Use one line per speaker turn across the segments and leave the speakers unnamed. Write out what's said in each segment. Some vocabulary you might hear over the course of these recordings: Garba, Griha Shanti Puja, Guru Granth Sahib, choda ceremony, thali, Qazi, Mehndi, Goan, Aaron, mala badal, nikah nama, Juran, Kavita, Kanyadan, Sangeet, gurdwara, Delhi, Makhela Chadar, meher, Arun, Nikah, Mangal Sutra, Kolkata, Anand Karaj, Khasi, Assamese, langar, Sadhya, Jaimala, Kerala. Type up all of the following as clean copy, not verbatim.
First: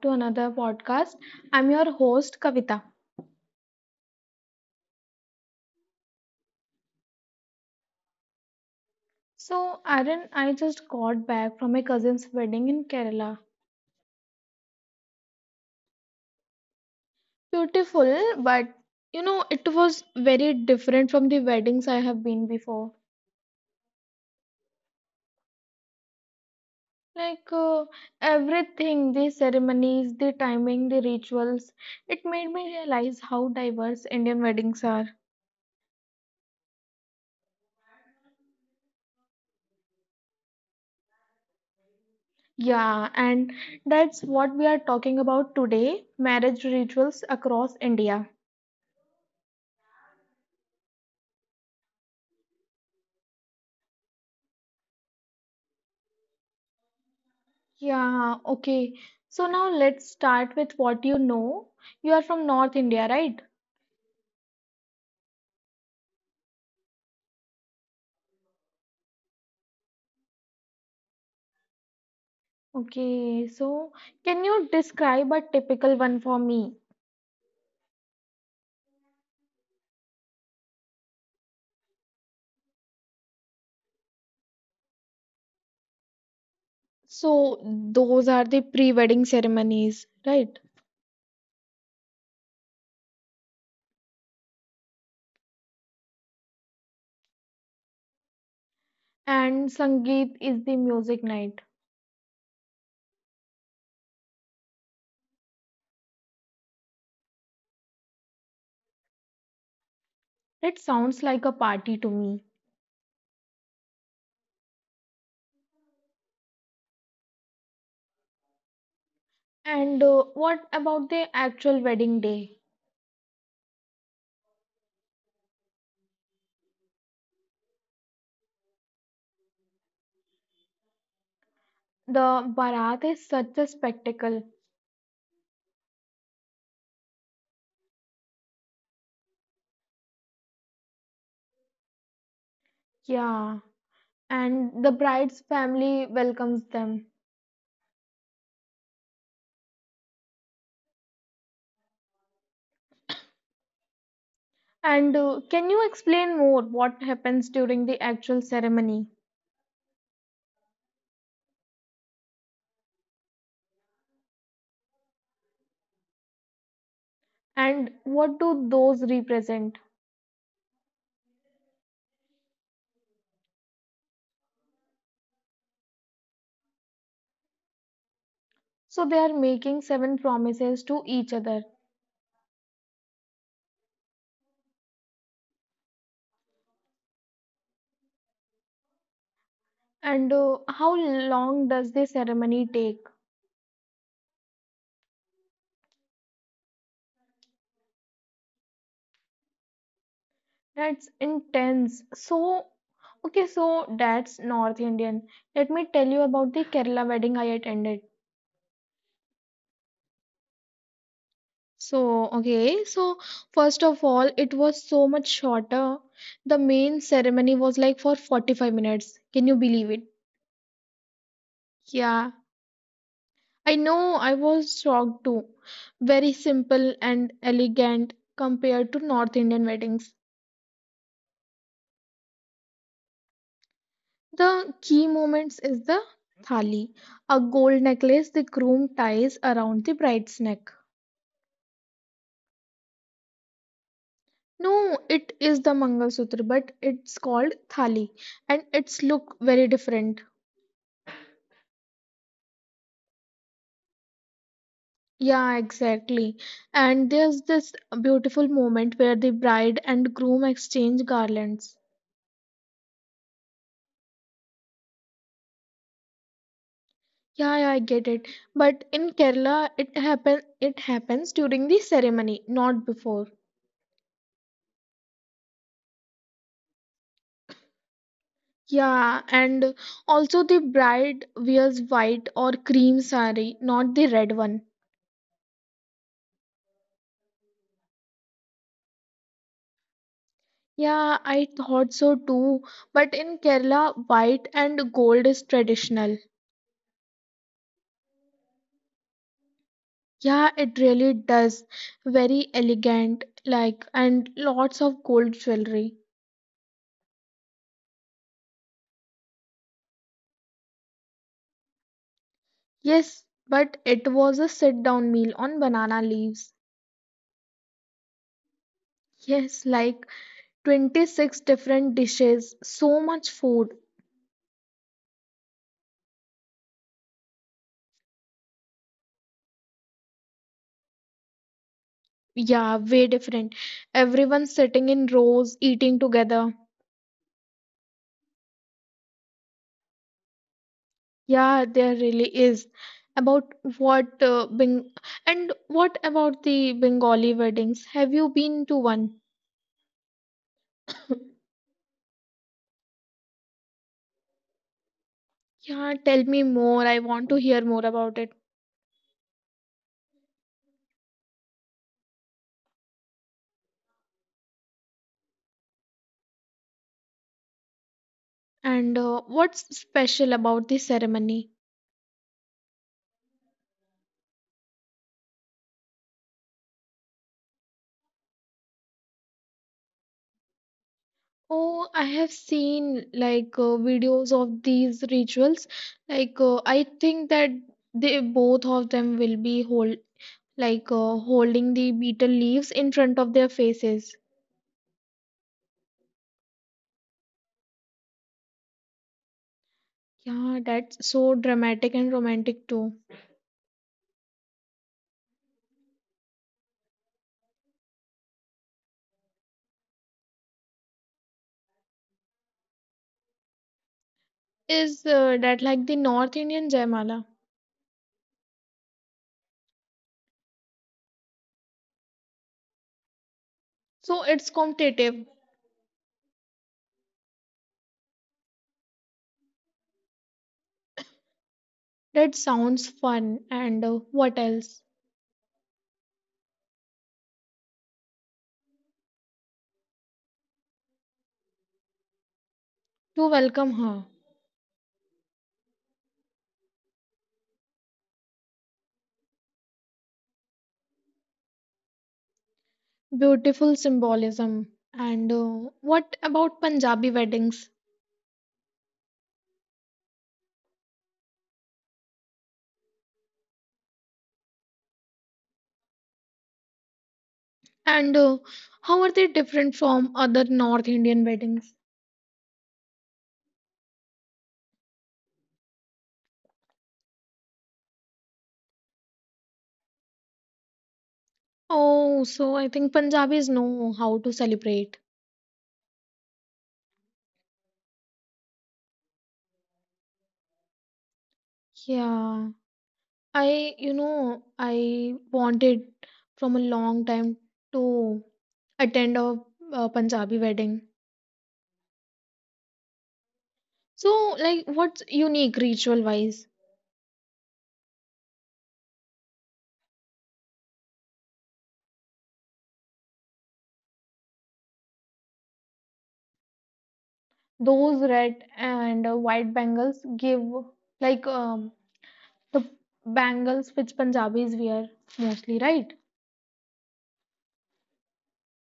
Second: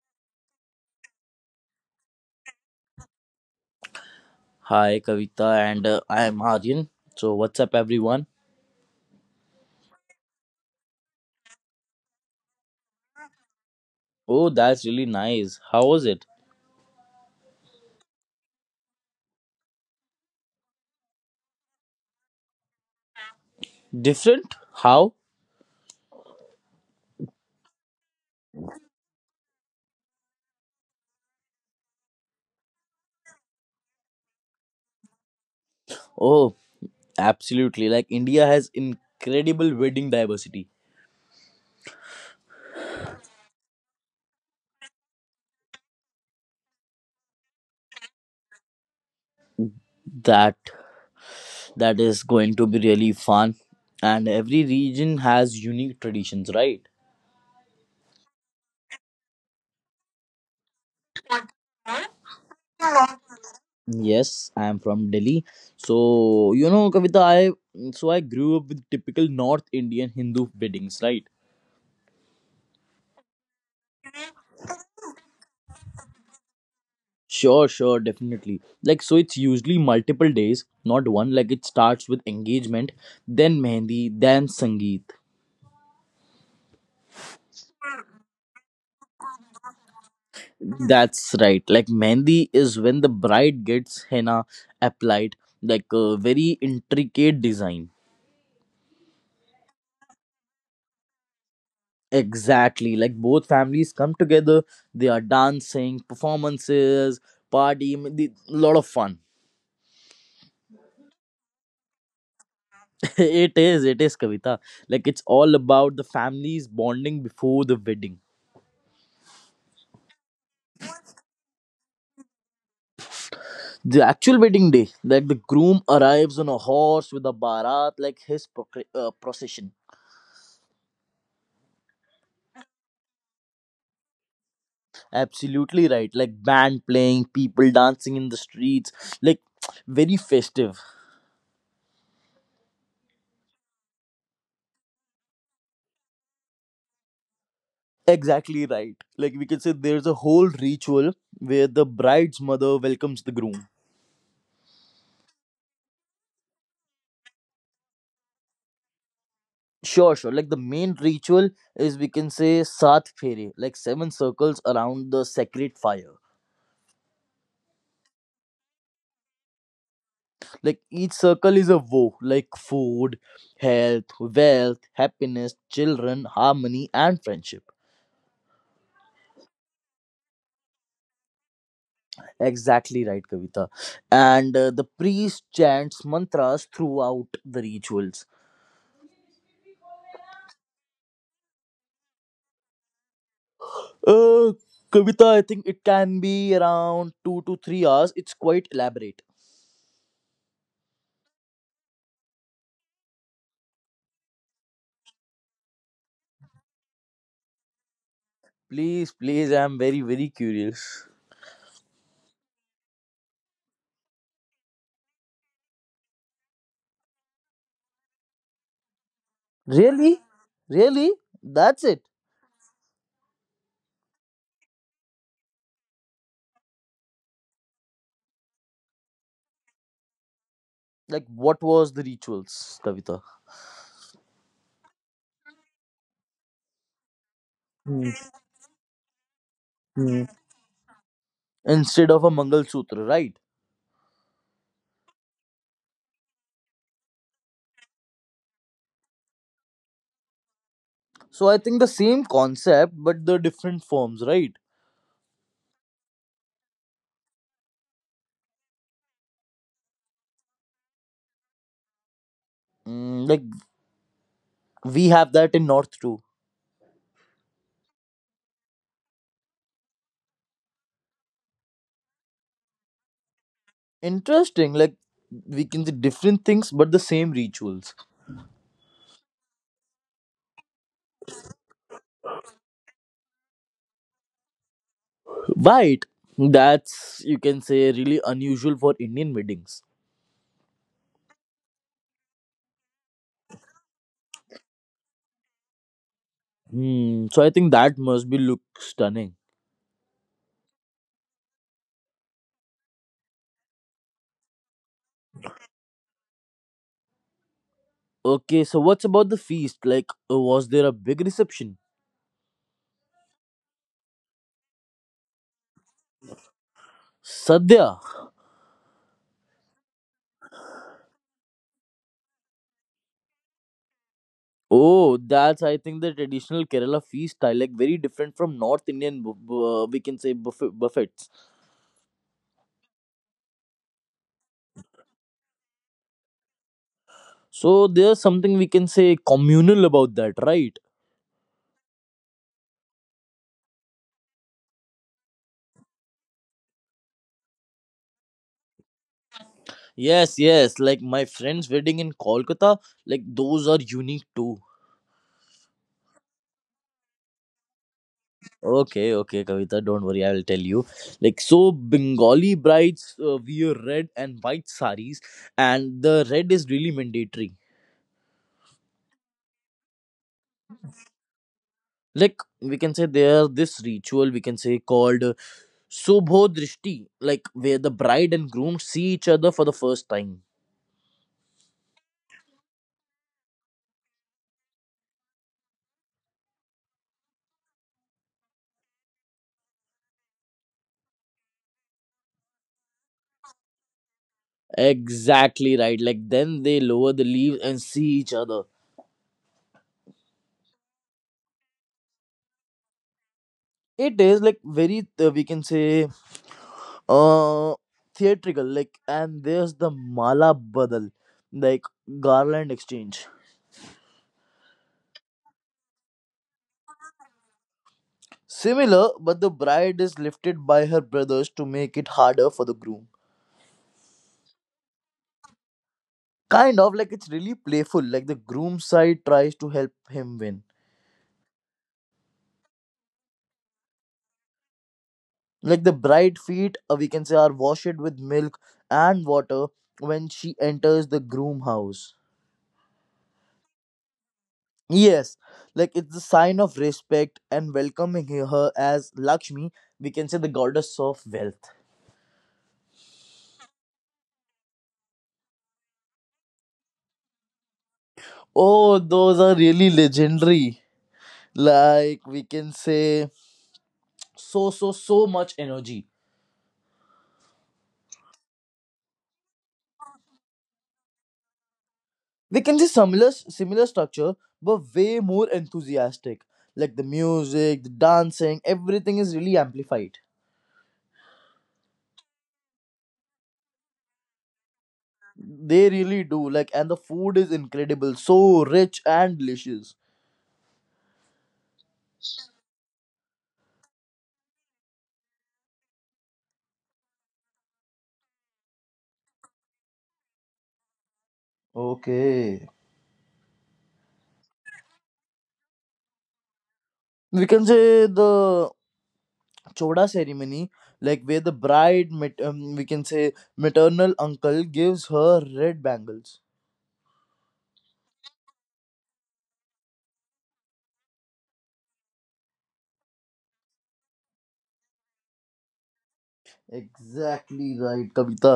to another podcast. I'm your host Kavita.
Hi, Kavita, and I am Aryan. So, what's up, everyone?
So, Aaron, I just got back from my cousin's wedding in Kerala.
Oh, that's really nice. How was it?
Beautiful, but it was very different from the weddings I have been before.
Different? How?
Like uh, everything, the ceremonies, the timing, the rituals, it made me realize how diverse Indian weddings are.
Oh, absolutely. Like India has incredible wedding diversity.
Yeah, and that's what we are talking about today, marriage rituals across India.
That that is going to be really fun, and every region has unique traditions, right?
Yeah, okay. So now let's start with what you know. You are from North India, right?
Yes, I am from Delhi. So, Kavita, I so I grew up with typical North Indian Hindu weddings, right?
Okay, so can you describe a typical one for me?
Sure, sure, definitely. Like, so it's usually multiple days, not one. Like, it starts with engagement, then mehendi, then sangeet.
So those are the pre-wedding ceremonies, right?
That's right. Like, mehendi is when the bride gets henna applied, like a very intricate design.
And Sangeet is the music night.
Exactly. Like, both families come together, they are dancing, performances, party, a lot of fun.
It sounds like a party to me.
It is, it is, Kavita. Like, it's all about the families bonding before the wedding.
And what about the actual wedding day?
The actual wedding day, like the groom arrives on a horse with a barat like his procession.
The Barat is such a spectacle.
Absolutely right. Like band playing, people dancing in the streets, like very festive.
Yeah, and the bride's family welcomes them.
Exactly right. Like we can say there's a whole ritual where the bride's mother welcomes the groom.
And can you explain more what happens during the actual ceremony
Sure, sure. Like the main ritual is, we can say, Sat Fere, like seven circles around the sacred fire.
and what do those represent?
Like each circle is a woe, like food, health, wealth, happiness, children, harmony, and friendship.
So they are making seven promises to each other.
Exactly right, Kavita. And the priest chants mantras throughout the rituals.
And how long does the ceremony take?
Uh, Kavita, I think it can be around 2 to 3 hours. It's quite elaborate.
That's intense. So, okay, so that's North Indian. Let me tell you about the Kerala wedding I attended.
Please, please, I'm very, very curious.
So, okay, so first of all, it was so much shorter. The main ceremony was like for 45 minutes. Can you believe it?
Really? Really? That's it.
Yeah, I know I was shocked too. Very simple and elegant compared to North Indian weddings.
Like, what was the rituals, Kavita?
The key moments is the thali, a gold
Hmm,
necklace the groom ties around the
hmm.
bride's neck.
Instead of a Mangal Sutra, right?
No, it is the Mangal Sutra, but it's called thali and its look very different.
So I think the same concept, but the different forms, right?
Yeah, exactly. And there's this beautiful moment where the bride and groom exchange garlands.
Like we have that in North too.
Yeah, yeah, I get it. But in Kerala, it happens during the ceremony, not before.
Interesting. Like we can see different things, but the same rituals.
Yeah, and also the bride wears white or cream sari, not the red one.
Right. That's, you can say, really unusual for Indian weddings.
Yeah, I thought so too. But in Kerala, white and gold is traditional.
Hmm. So I think that must be look stunning.
Yeah, it really does. Very elegant, like, and lots of gold jewelry.
Okay. So what's about the feast? Like, was there a big reception?
Yes, but it was a sit-down meal on banana leaves.
Sadhya.
Yes, like 26 different dishes, so much food.
Oh, that's, I think, the traditional Kerala feast style, like very different from North Indian, we can say buffets.
Yeah, way different. Everyone sitting in rows, eating together.
So there's something, we can say, communal about that, right?
Yeah, there really is. About what and what about the Bengali weddings? Have you been to one?
Yes, yes. Like my friend's wedding in Kolkata, like those are unique too.
Yeah, tell me more. I want to hear more about it.
Okay, okay, Kavita, don't worry, I will tell you. Like, so Bengali brides wear red and white saris, and the red is really mandatory.
And what's special about the ceremony?
Like, we can say there this ritual we can say called Sobhodrishti, like where the bride and groom see each other for the first time.
Oh, I have seen videos of these rituals. I think that they both of them will be hold holding the beetle leaves in front of their faces.
Exactly right. Like, then they lower the leaves and see each other.
Yeah, that's so dramatic and romantic too.
It is, like, very we can say uh theatrical, like, and there's the mala badal, like garland exchange.
Is that like the North Indian Jaimala?
Similar, but the bride is lifted by her brothers to make it harder for the groom.
So it's competitive.
Kind of like it's really playful, like the groom side tries to help him win.
That sounds fun. And what else?
Like the bride feet we can say are washed with milk and water when she enters the groom house.
To welcome her.
Yes, like it's a sign of respect and welcoming her as Lakshmi, we can say the goddess of wealth.
Beautiful symbolism. And what about Punjabi weddings?
Oh, those are really legendary. Like we can say so so so much energy.
And how are they different from other North Indian weddings?
We can see similar structure, but way more enthusiastic. Like the music, the dancing, everything is really amplified.
Oh, so I think Punjabis know how to celebrate.
They really do. Like and the food is incredible, so rich and delicious.
Yeah, I wanted from a long time to attend a Punjabi wedding.
Okay.
So, like, what's unique ritual wise?
We can say the choda ceremony, like where the bride we can say maternal uncle gives her red bangles.
Those red and white bangles give, like, um, the bangles which Punjabis wear mostly, right?
Exactly right, Kavita.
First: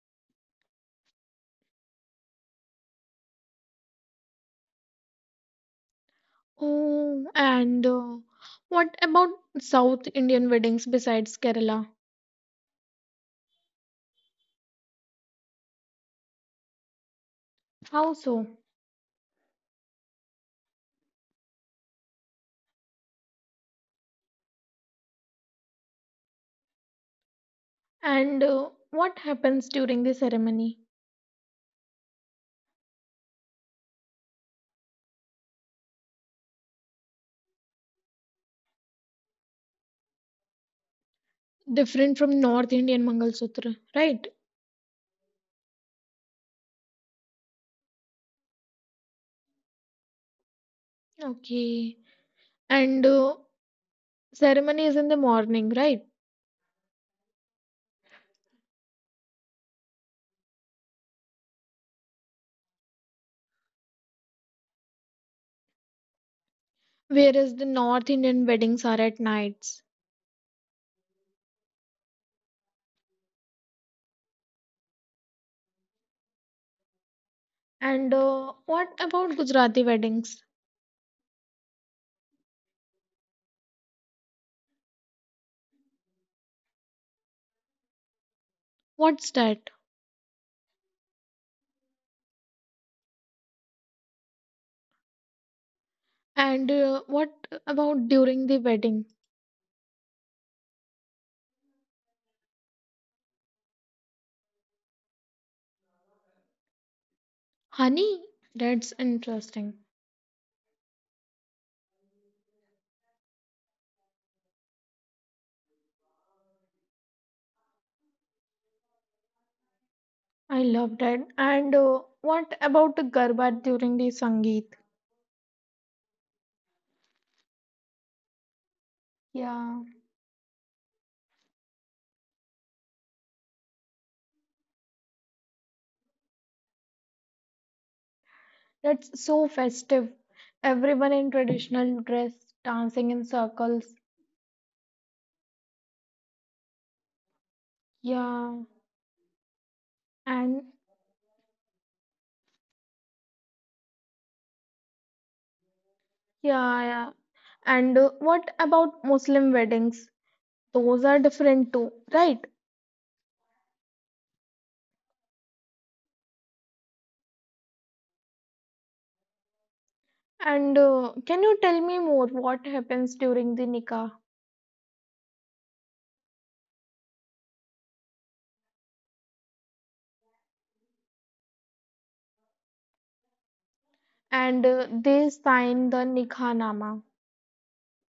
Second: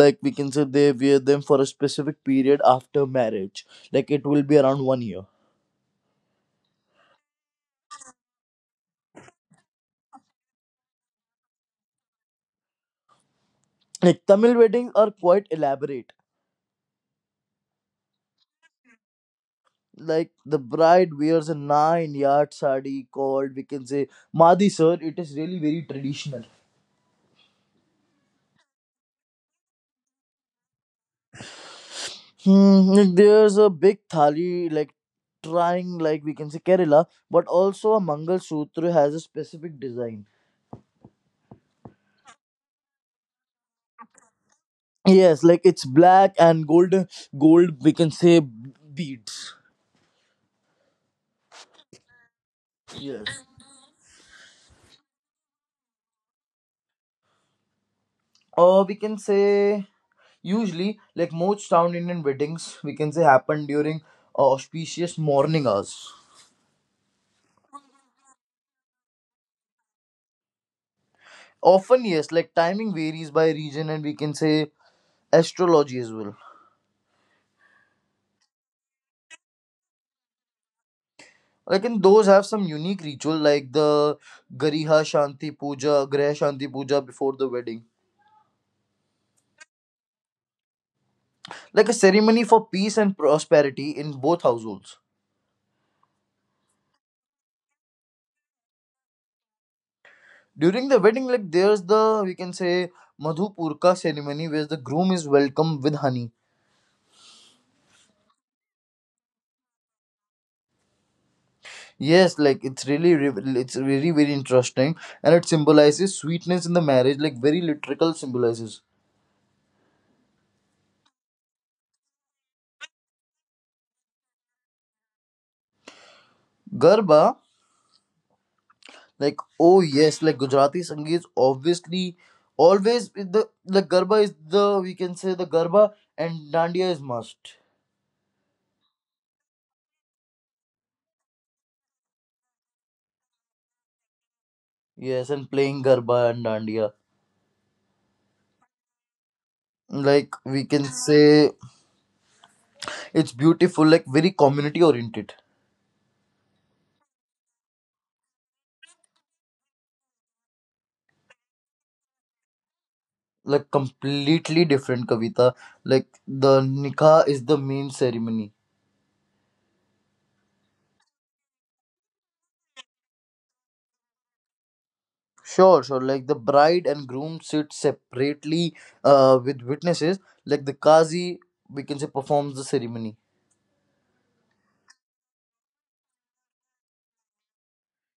Like we can say they wear them for a specific period after marriage, like it will be around one year.
Oh, and what about South Indian weddings besides Kerala?
Like Tamil weddings are quite elaborate.
How so?
Like the bride wears a 9 yard sari called, we can say, madi sir. It is really very traditional.
And what happens during the ceremony?
Like there's a big thali, like trying, like we can say Kerala, but also a Mangal Sutra has a specific design.
Different from North Indian Mangalsutra, right?
Yes, like it's black and gold, we can say, beads.
Okay. And
Yes.
ceremony is in the morning, right?
Or we can say usually like most town Indian weddings we can say happen during auspicious morning hours.
Whereas the North Indian weddings are at nights.
Often yes, like timing varies by region and, we can say, astrology as well.
And what about Gujarati weddings?
Like, and those have some unique ritual, like the Griha Shanti Puja before the wedding,
What's that?
like a ceremony for peace and prosperity in both households.
And what about during the wedding?
During the wedding, like there's the, we can say, Madhupurka ceremony where the groom is welcomed with honey.
Honey? That's interesting.
Yes, like it's really it's very very interesting, and it symbolizes sweetness in the marriage, like very literal symbolizes.
I love that. And what about the garba during the Sangeet?
Garba. Like, oh
Yeah,
yes, like Gujarati Sangeet is obviously always with the, like, Garba is the, we can say, the Garba and Dandiya is must.
that's so festive. Everyone in traditional dress dancing in circles.
Yes, and playing Garba and Dandiya.
Yeah,
Like
and
we can say it's beautiful, like very community oriented.
yeah, yeah. And what about Muslim weddings? Those are different too, right?
Like completely different, Kavita. Like the Nikah is the main ceremony.
And can you tell me more what happens during the nikah?
Sure, sure. Like the bride and groom sit separately with witnesses. Like the Qazi, we can say, performs the ceremony.
And they sign the nikah nama.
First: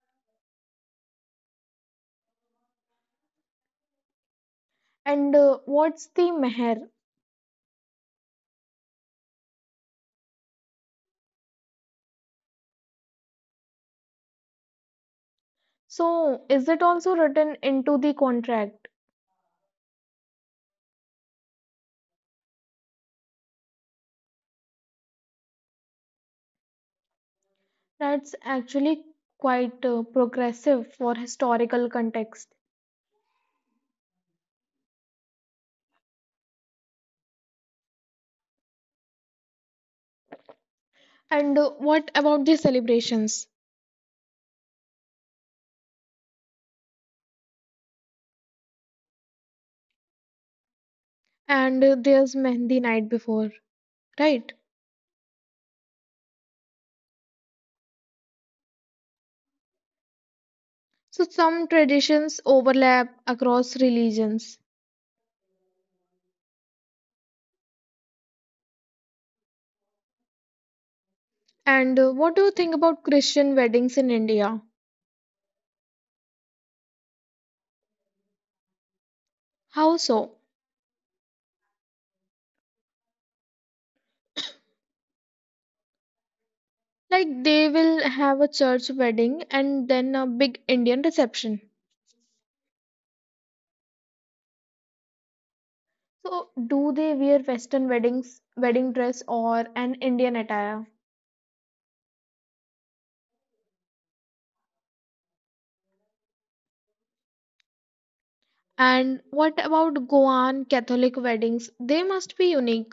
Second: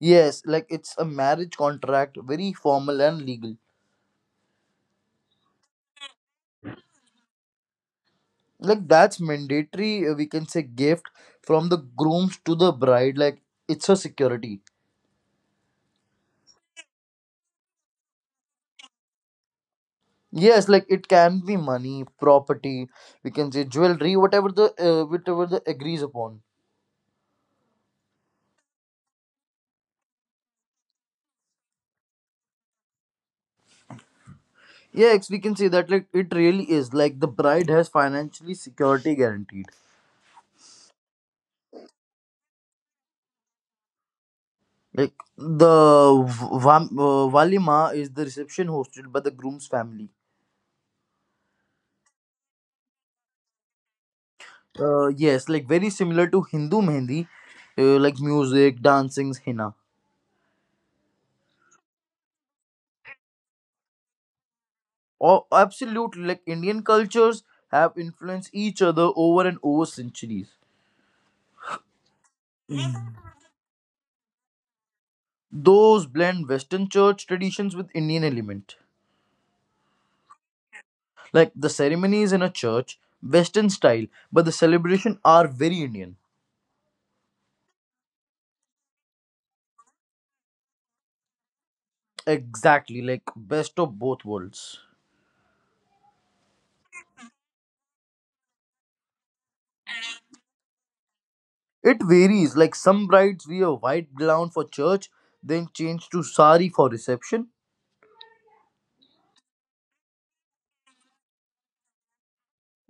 Yes, like it's a marriage contract, very formal and legal.
And what's the meher?
Like that's mandatory, we can say, gift from the grooms to the bride. Like it's a security.
So, is it also written into the contract?
Yes, like it can be money, property, we can say jewelry, whatever the agrees upon.
That's actually quite progressive for historical context.
Yes, we can say that, like it really is, like the bride has financially security guaranteed.
And what about the celebrations?
Like the walima is the reception hosted by the groom's family.
And there's Mehndi night before, right?
Yes, like very similar to Hindu Mehndi, like music, dancing, henna.
So some traditions overlap across religions.
Oh, absolutely. Like Indian cultures have influenced each other over and over centuries.
And what do you think about Christian weddings in India?
Those blend Western church traditions with Indian element.
How so?
Like the ceremonies in a church, Western style, but the celebration are very Indian.
Like they will have a church wedding and then a big Indian reception.
Exactly, like best of both worlds.
So do they wear Western weddings, wedding dress or an Indian attire?
It varies. Like some brides wear white gown for church, then change to sari for reception.
And what about Goan Catholic weddings? They must be unique.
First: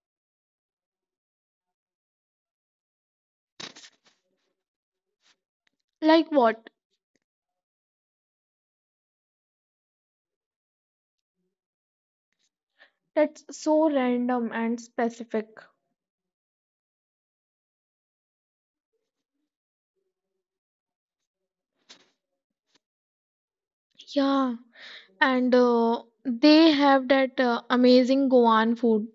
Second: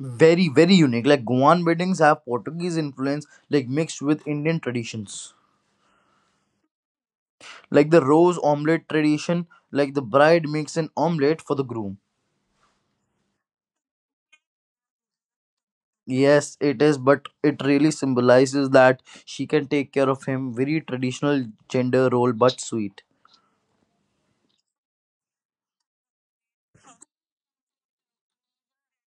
Very, very unique. Like Goan weddings have Portuguese influence, like mixed with Indian traditions.
Like what?
Like the rose omelette tradition, like the bride makes an omelette for the groom.
That's so random and specific.
Yes, it is, but it really symbolizes that she can take care of him. Very traditional gender role, but sweet.
Yeah, and they have that amazing Goan food.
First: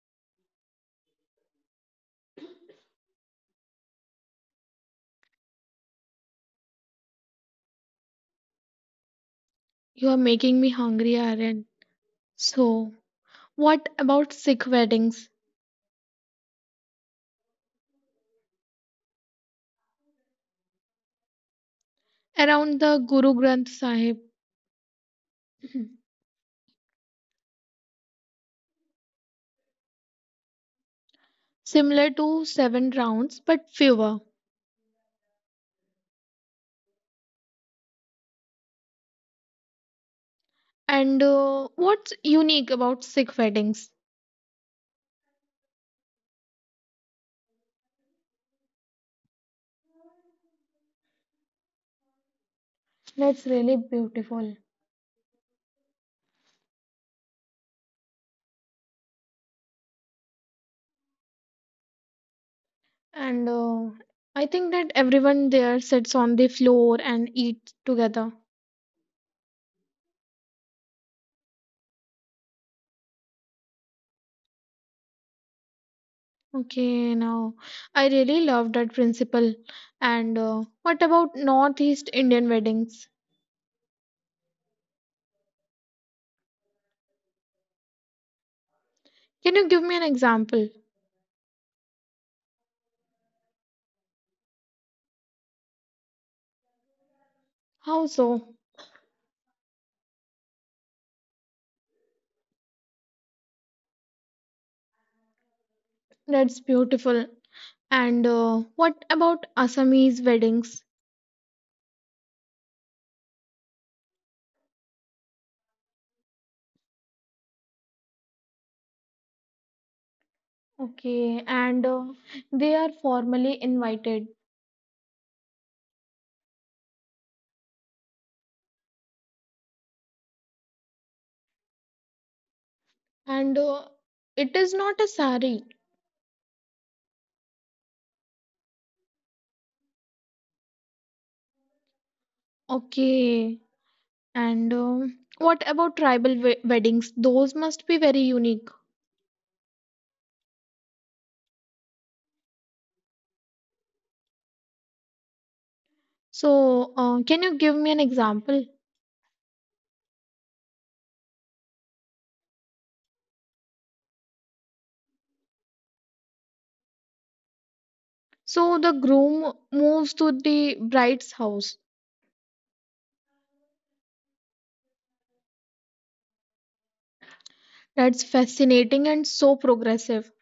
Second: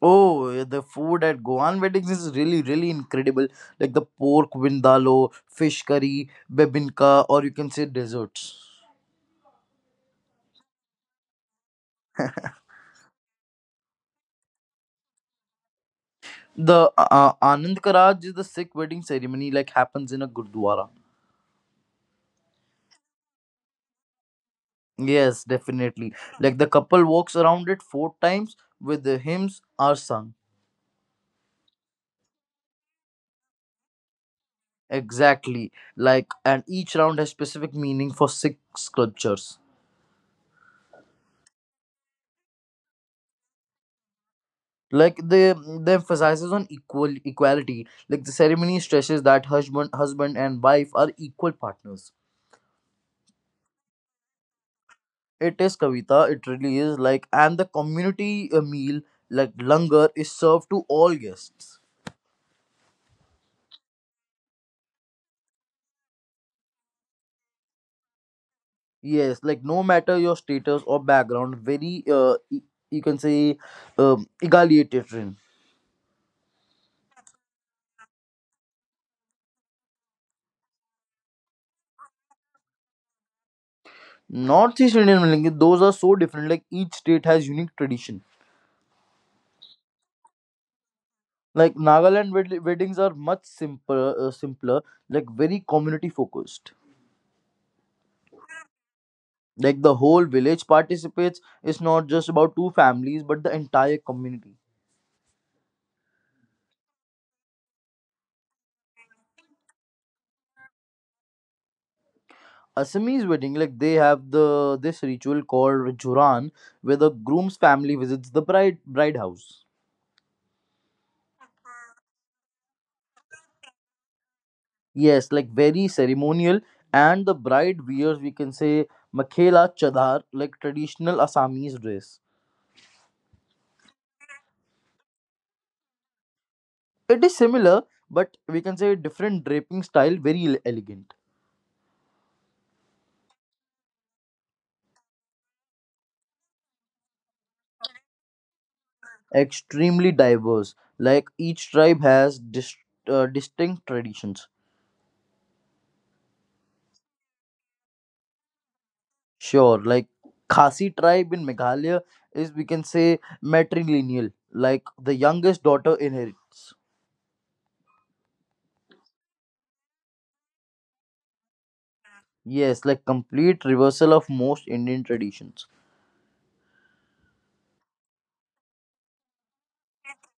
Oh, the food at Goan weddings is really, really incredible. Like the pork vindaloo, fish curry, bebinka, or you can say desserts.
You are making me hungry, Aryan. So, what about Sikh weddings?
The Anand Karaj is the Sikh wedding ceremony, like happens in a gurdwara.
Around the Guru Granth Sahib.
Yes, definitely. Like the couple walks around it four times with the hymns are sung.
Similar to seven rounds, but fewer.
Exactly. Like and each round has specific meaning for Sikh sculptures.
And what's unique about Sikh weddings?
Like the emphasizes on equality. Like the ceremony stresses that husband and wife are equal partners.
That's really beautiful.
It is, Kavita, it really is, like and the community meal like langar is served to all guests.
And I think that everyone there sits on the floor and eats together.
Yes, like no matter your status or background, very you can say egalitarian.
Okay, now I really love that principle. And what about Northeast Indian weddings?
Northeast Indian weddings, those are so different. Like each state has unique tradition.
Can you give me an example?
Like Nagaland weddings are much simpler, like very community focused.
How so?
Like the whole village participates. It's not just about two families, but the entire community.
That's beautiful. And what about Assamese weddings?
Assamese wedding, like they have the this ritual called Juran, where the groom's family visits the bride house.
Okay, and they are formally invited.
Yes, like very ceremonial. And the bride wears, we can say, Makhela Chadar, like traditional Assamese dress.
And it is not a sari.
It is similar, but we can say different draping style, very elegant.
Okay, and what about tribal weddings? Those must be very unique.
Extremely diverse. Like each tribe has distinct traditions.
So, can you give me an example?
Sure, like Khasi tribe in Meghalaya is, we can say, matrilineal. Like the youngest daughter inherits.
So, the groom moves to the bride's house.
Yes, like complete reversal of most Indian traditions.
That's fascinating and so progressive.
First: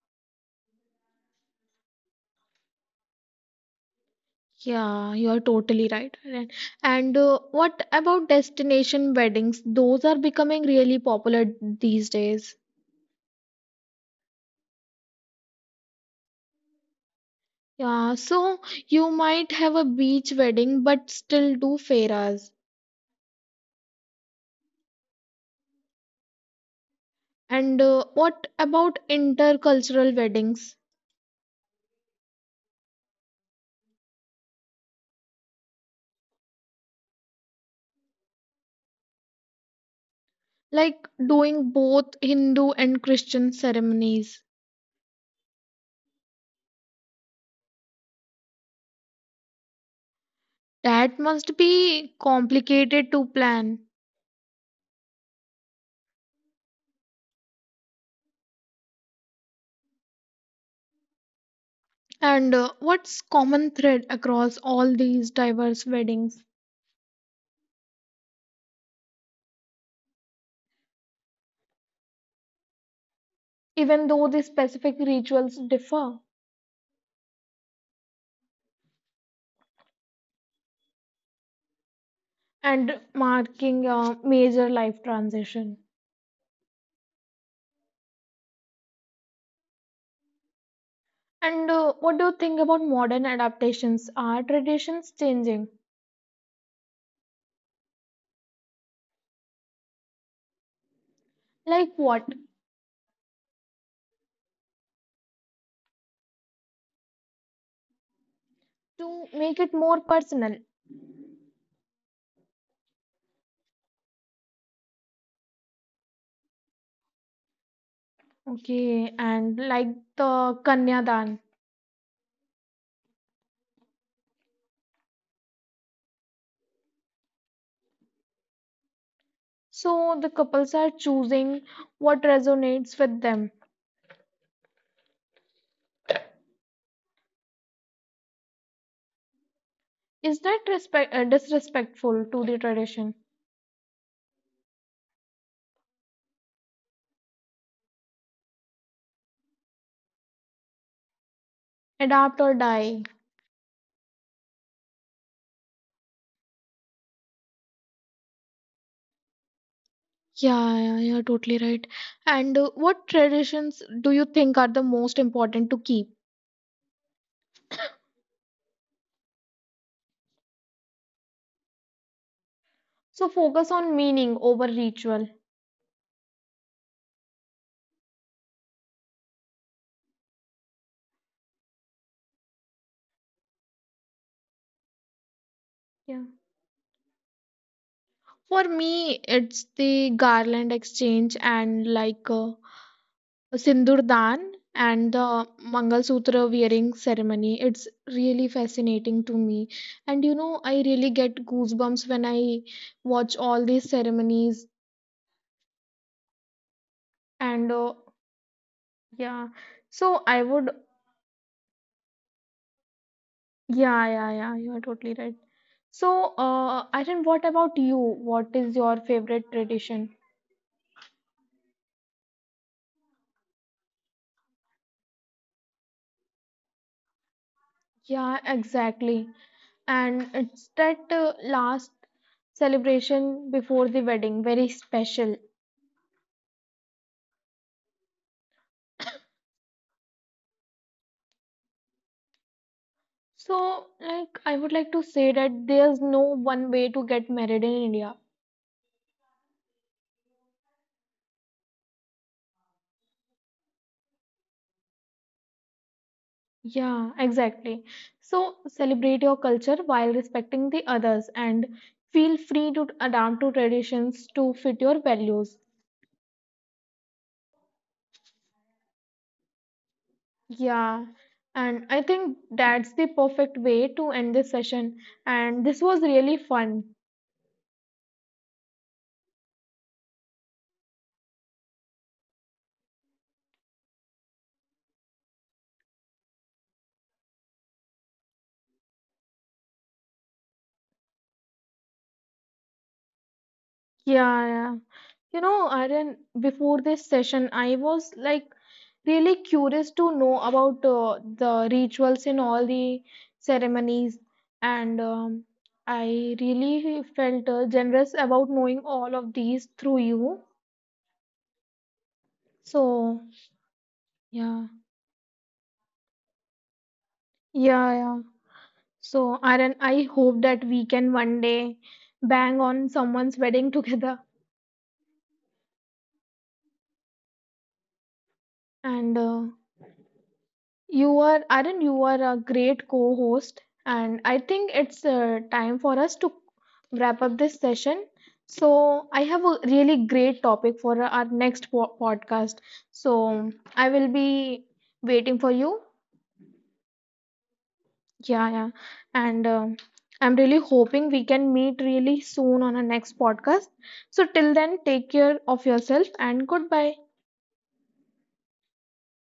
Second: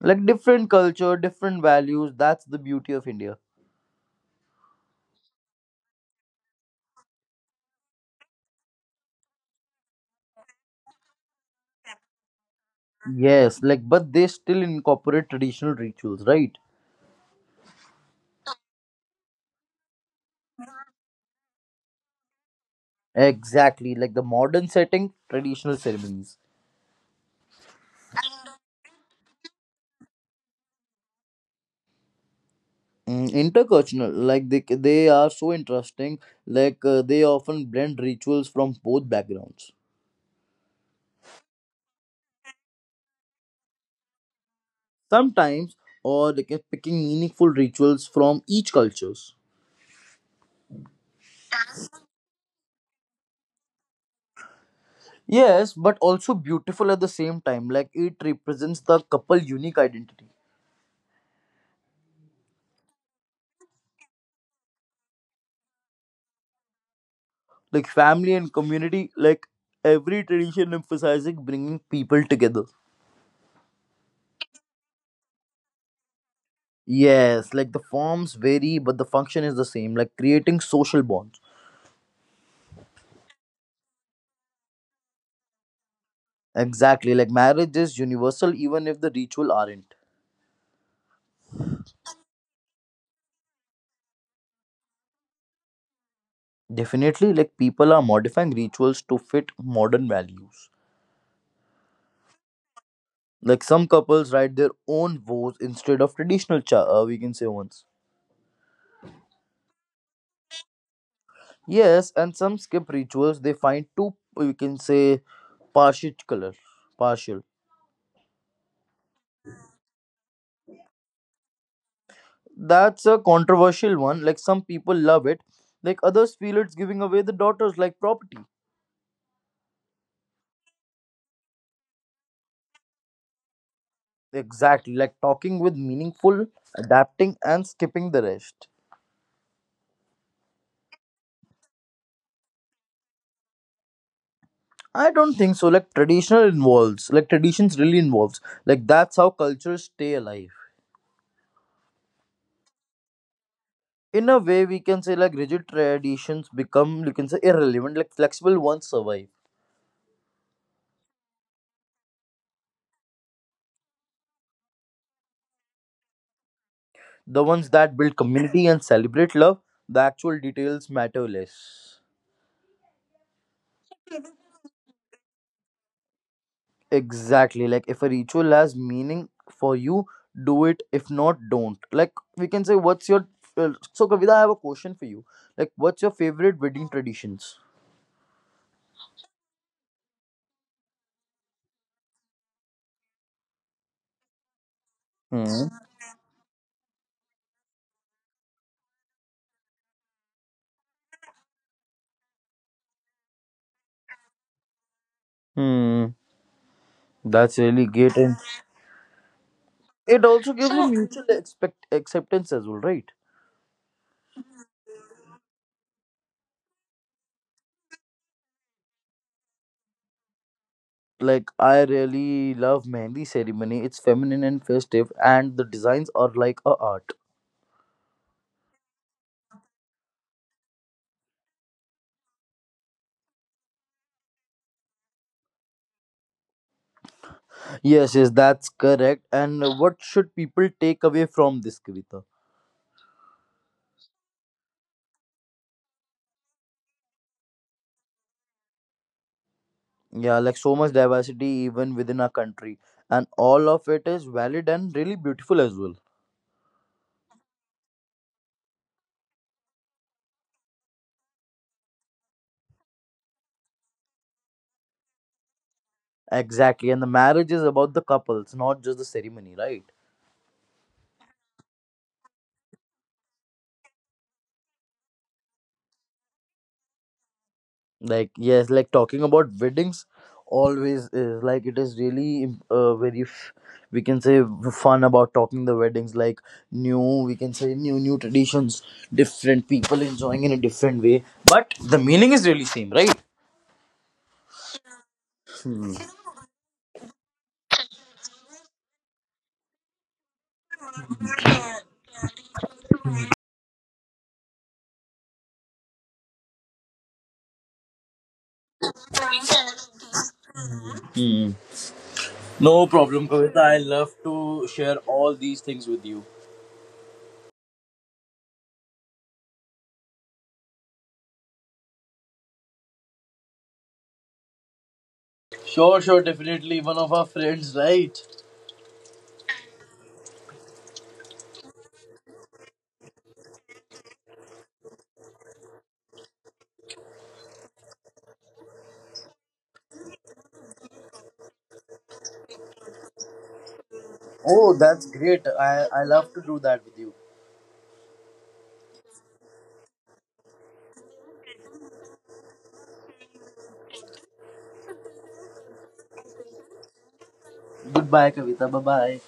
Like different culture different values, that's the beauty of India.
Yeah, you are totally right. Aryan. And what about destination weddings? Those are becoming really popular these days.
Yes, like but they still incorporate traditional rituals, right?
Yeah, so you might have a beach wedding but still do fairas.
Exactly, like the modern setting traditional ceremonies.
And what about intercultural weddings?
Intercultural, like they are so interesting, like they often blend rituals from both backgrounds.
Like doing both Hindu and Christian ceremonies.
Sometimes, or like picking meaningful rituals from each cultures.
That must be complicated to plan.
Yes, but also beautiful at the same time, like it represents the couple unique identity.
And what's common thread across all these diverse weddings?
Like family and community, like every tradition emphasizing bringing people together.
Even though the specific rituals differ
Yes, like the forms vary, but the function is the same, like creating social bonds.
and marking a major life transition.
Exactly, like marriage is universal even if the ritual aren't.
And what do you think about modern adaptations? Are traditions changing?
Definitely, like people are modifying rituals to fit modern values.
Like what?
Like some couples write their own vows instead of traditional, we can say ones.
To make it more personal.
Yes, and some skip rituals, they find too, we can say, partial color. Partial.
Okay, and like the Kanyadan.
That's a controversial one. Like some people love it, like others feel it's giving away the daughters like property.
So the couples are choosing what resonates with them.
Exactly, like talking with meaningful, adapting, and skipping the rest.
Is that respect disrespectful to the tradition?
I don't think so. Like traditional involves, like traditions really involves. Like that's how cultures stay alive.
Adapt or die.
In a way, we can say like rigid traditions become, you can say, irrelevant. Like flexible ones survive.
Yeah, yeah, you're totally right. And what traditions do you think are the most important to keep?
The ones that build community and celebrate love, the actual details matter less.
So focus on meaning over ritual.
Exactly. Like if a ritual has meaning for you, do it. If not, don't. Like we can say, what's your so Kavita? I have a question for you. Like, what's your
Yeah.
favorite wedding traditions?
For me, it's the garland exchange and Sindurdan and the
Hmm.
Mangal Sutra wearing ceremony. It's really fascinating to me. And I really get goosebumps when I watch all these ceremonies.
Hmm. That's
And
really great, and
yeah, so
it
I
also
would,
gives you, So, mutual expect acceptance as well, right?
yeah, yeah, yeah, you are totally right. So, Aryan, what about you? What is your favorite tradition?
Like I really love mehndi ceremony. It's feminine and festive, and the designs are like a art.
Yeah, exactly. And it's that last celebration before the wedding, very special.
Yes, yes, that's correct. And what should people take away from this, Kavita?
So, like, I would like to say that there's no one way to get married in India.
Yeah, like so much diversity even within our country. And all of it is valid and really beautiful as well.
Yeah, exactly. So, celebrate your culture while respecting the others and feel free to adapt to traditions to fit your values.
Exactly. And the marriage is about the couples, not just the ceremony, right?
Yeah, and I think that's the perfect way to end this session. And this was really fun.
Like, yes, like talking about weddings always is, like it is really very, we can say, fun about talking the weddings. Like, we can say, new traditions, different people enjoying in a different way. But the meaning is really same, right?
Yeah, yeah. You know, Aryan, before this session, I was like really curious to know about the rituals in all the ceremonies and I really felt generous about knowing all of these through you
Hmm. No
so
problem, Kavita. I love to
yeah
share all these things with you.
yeah yeah so aaron I hope that we can one day bang on someone's wedding together
Sure, sure, definitely one of our friends, right?
and You are, Arun, you are a great co-host, and I think it's time for us to wrap up this session. So, I have a really great topic for our next podcast. So, I will be
Oh, that's
waiting
great.
for you.
I love to do that with you.
Yeah, yeah. And I'm really hoping we can meet really soon on our next podcast. So, till then, take care of yourself and goodbye.
Goodbye, Kavita. Bye bye.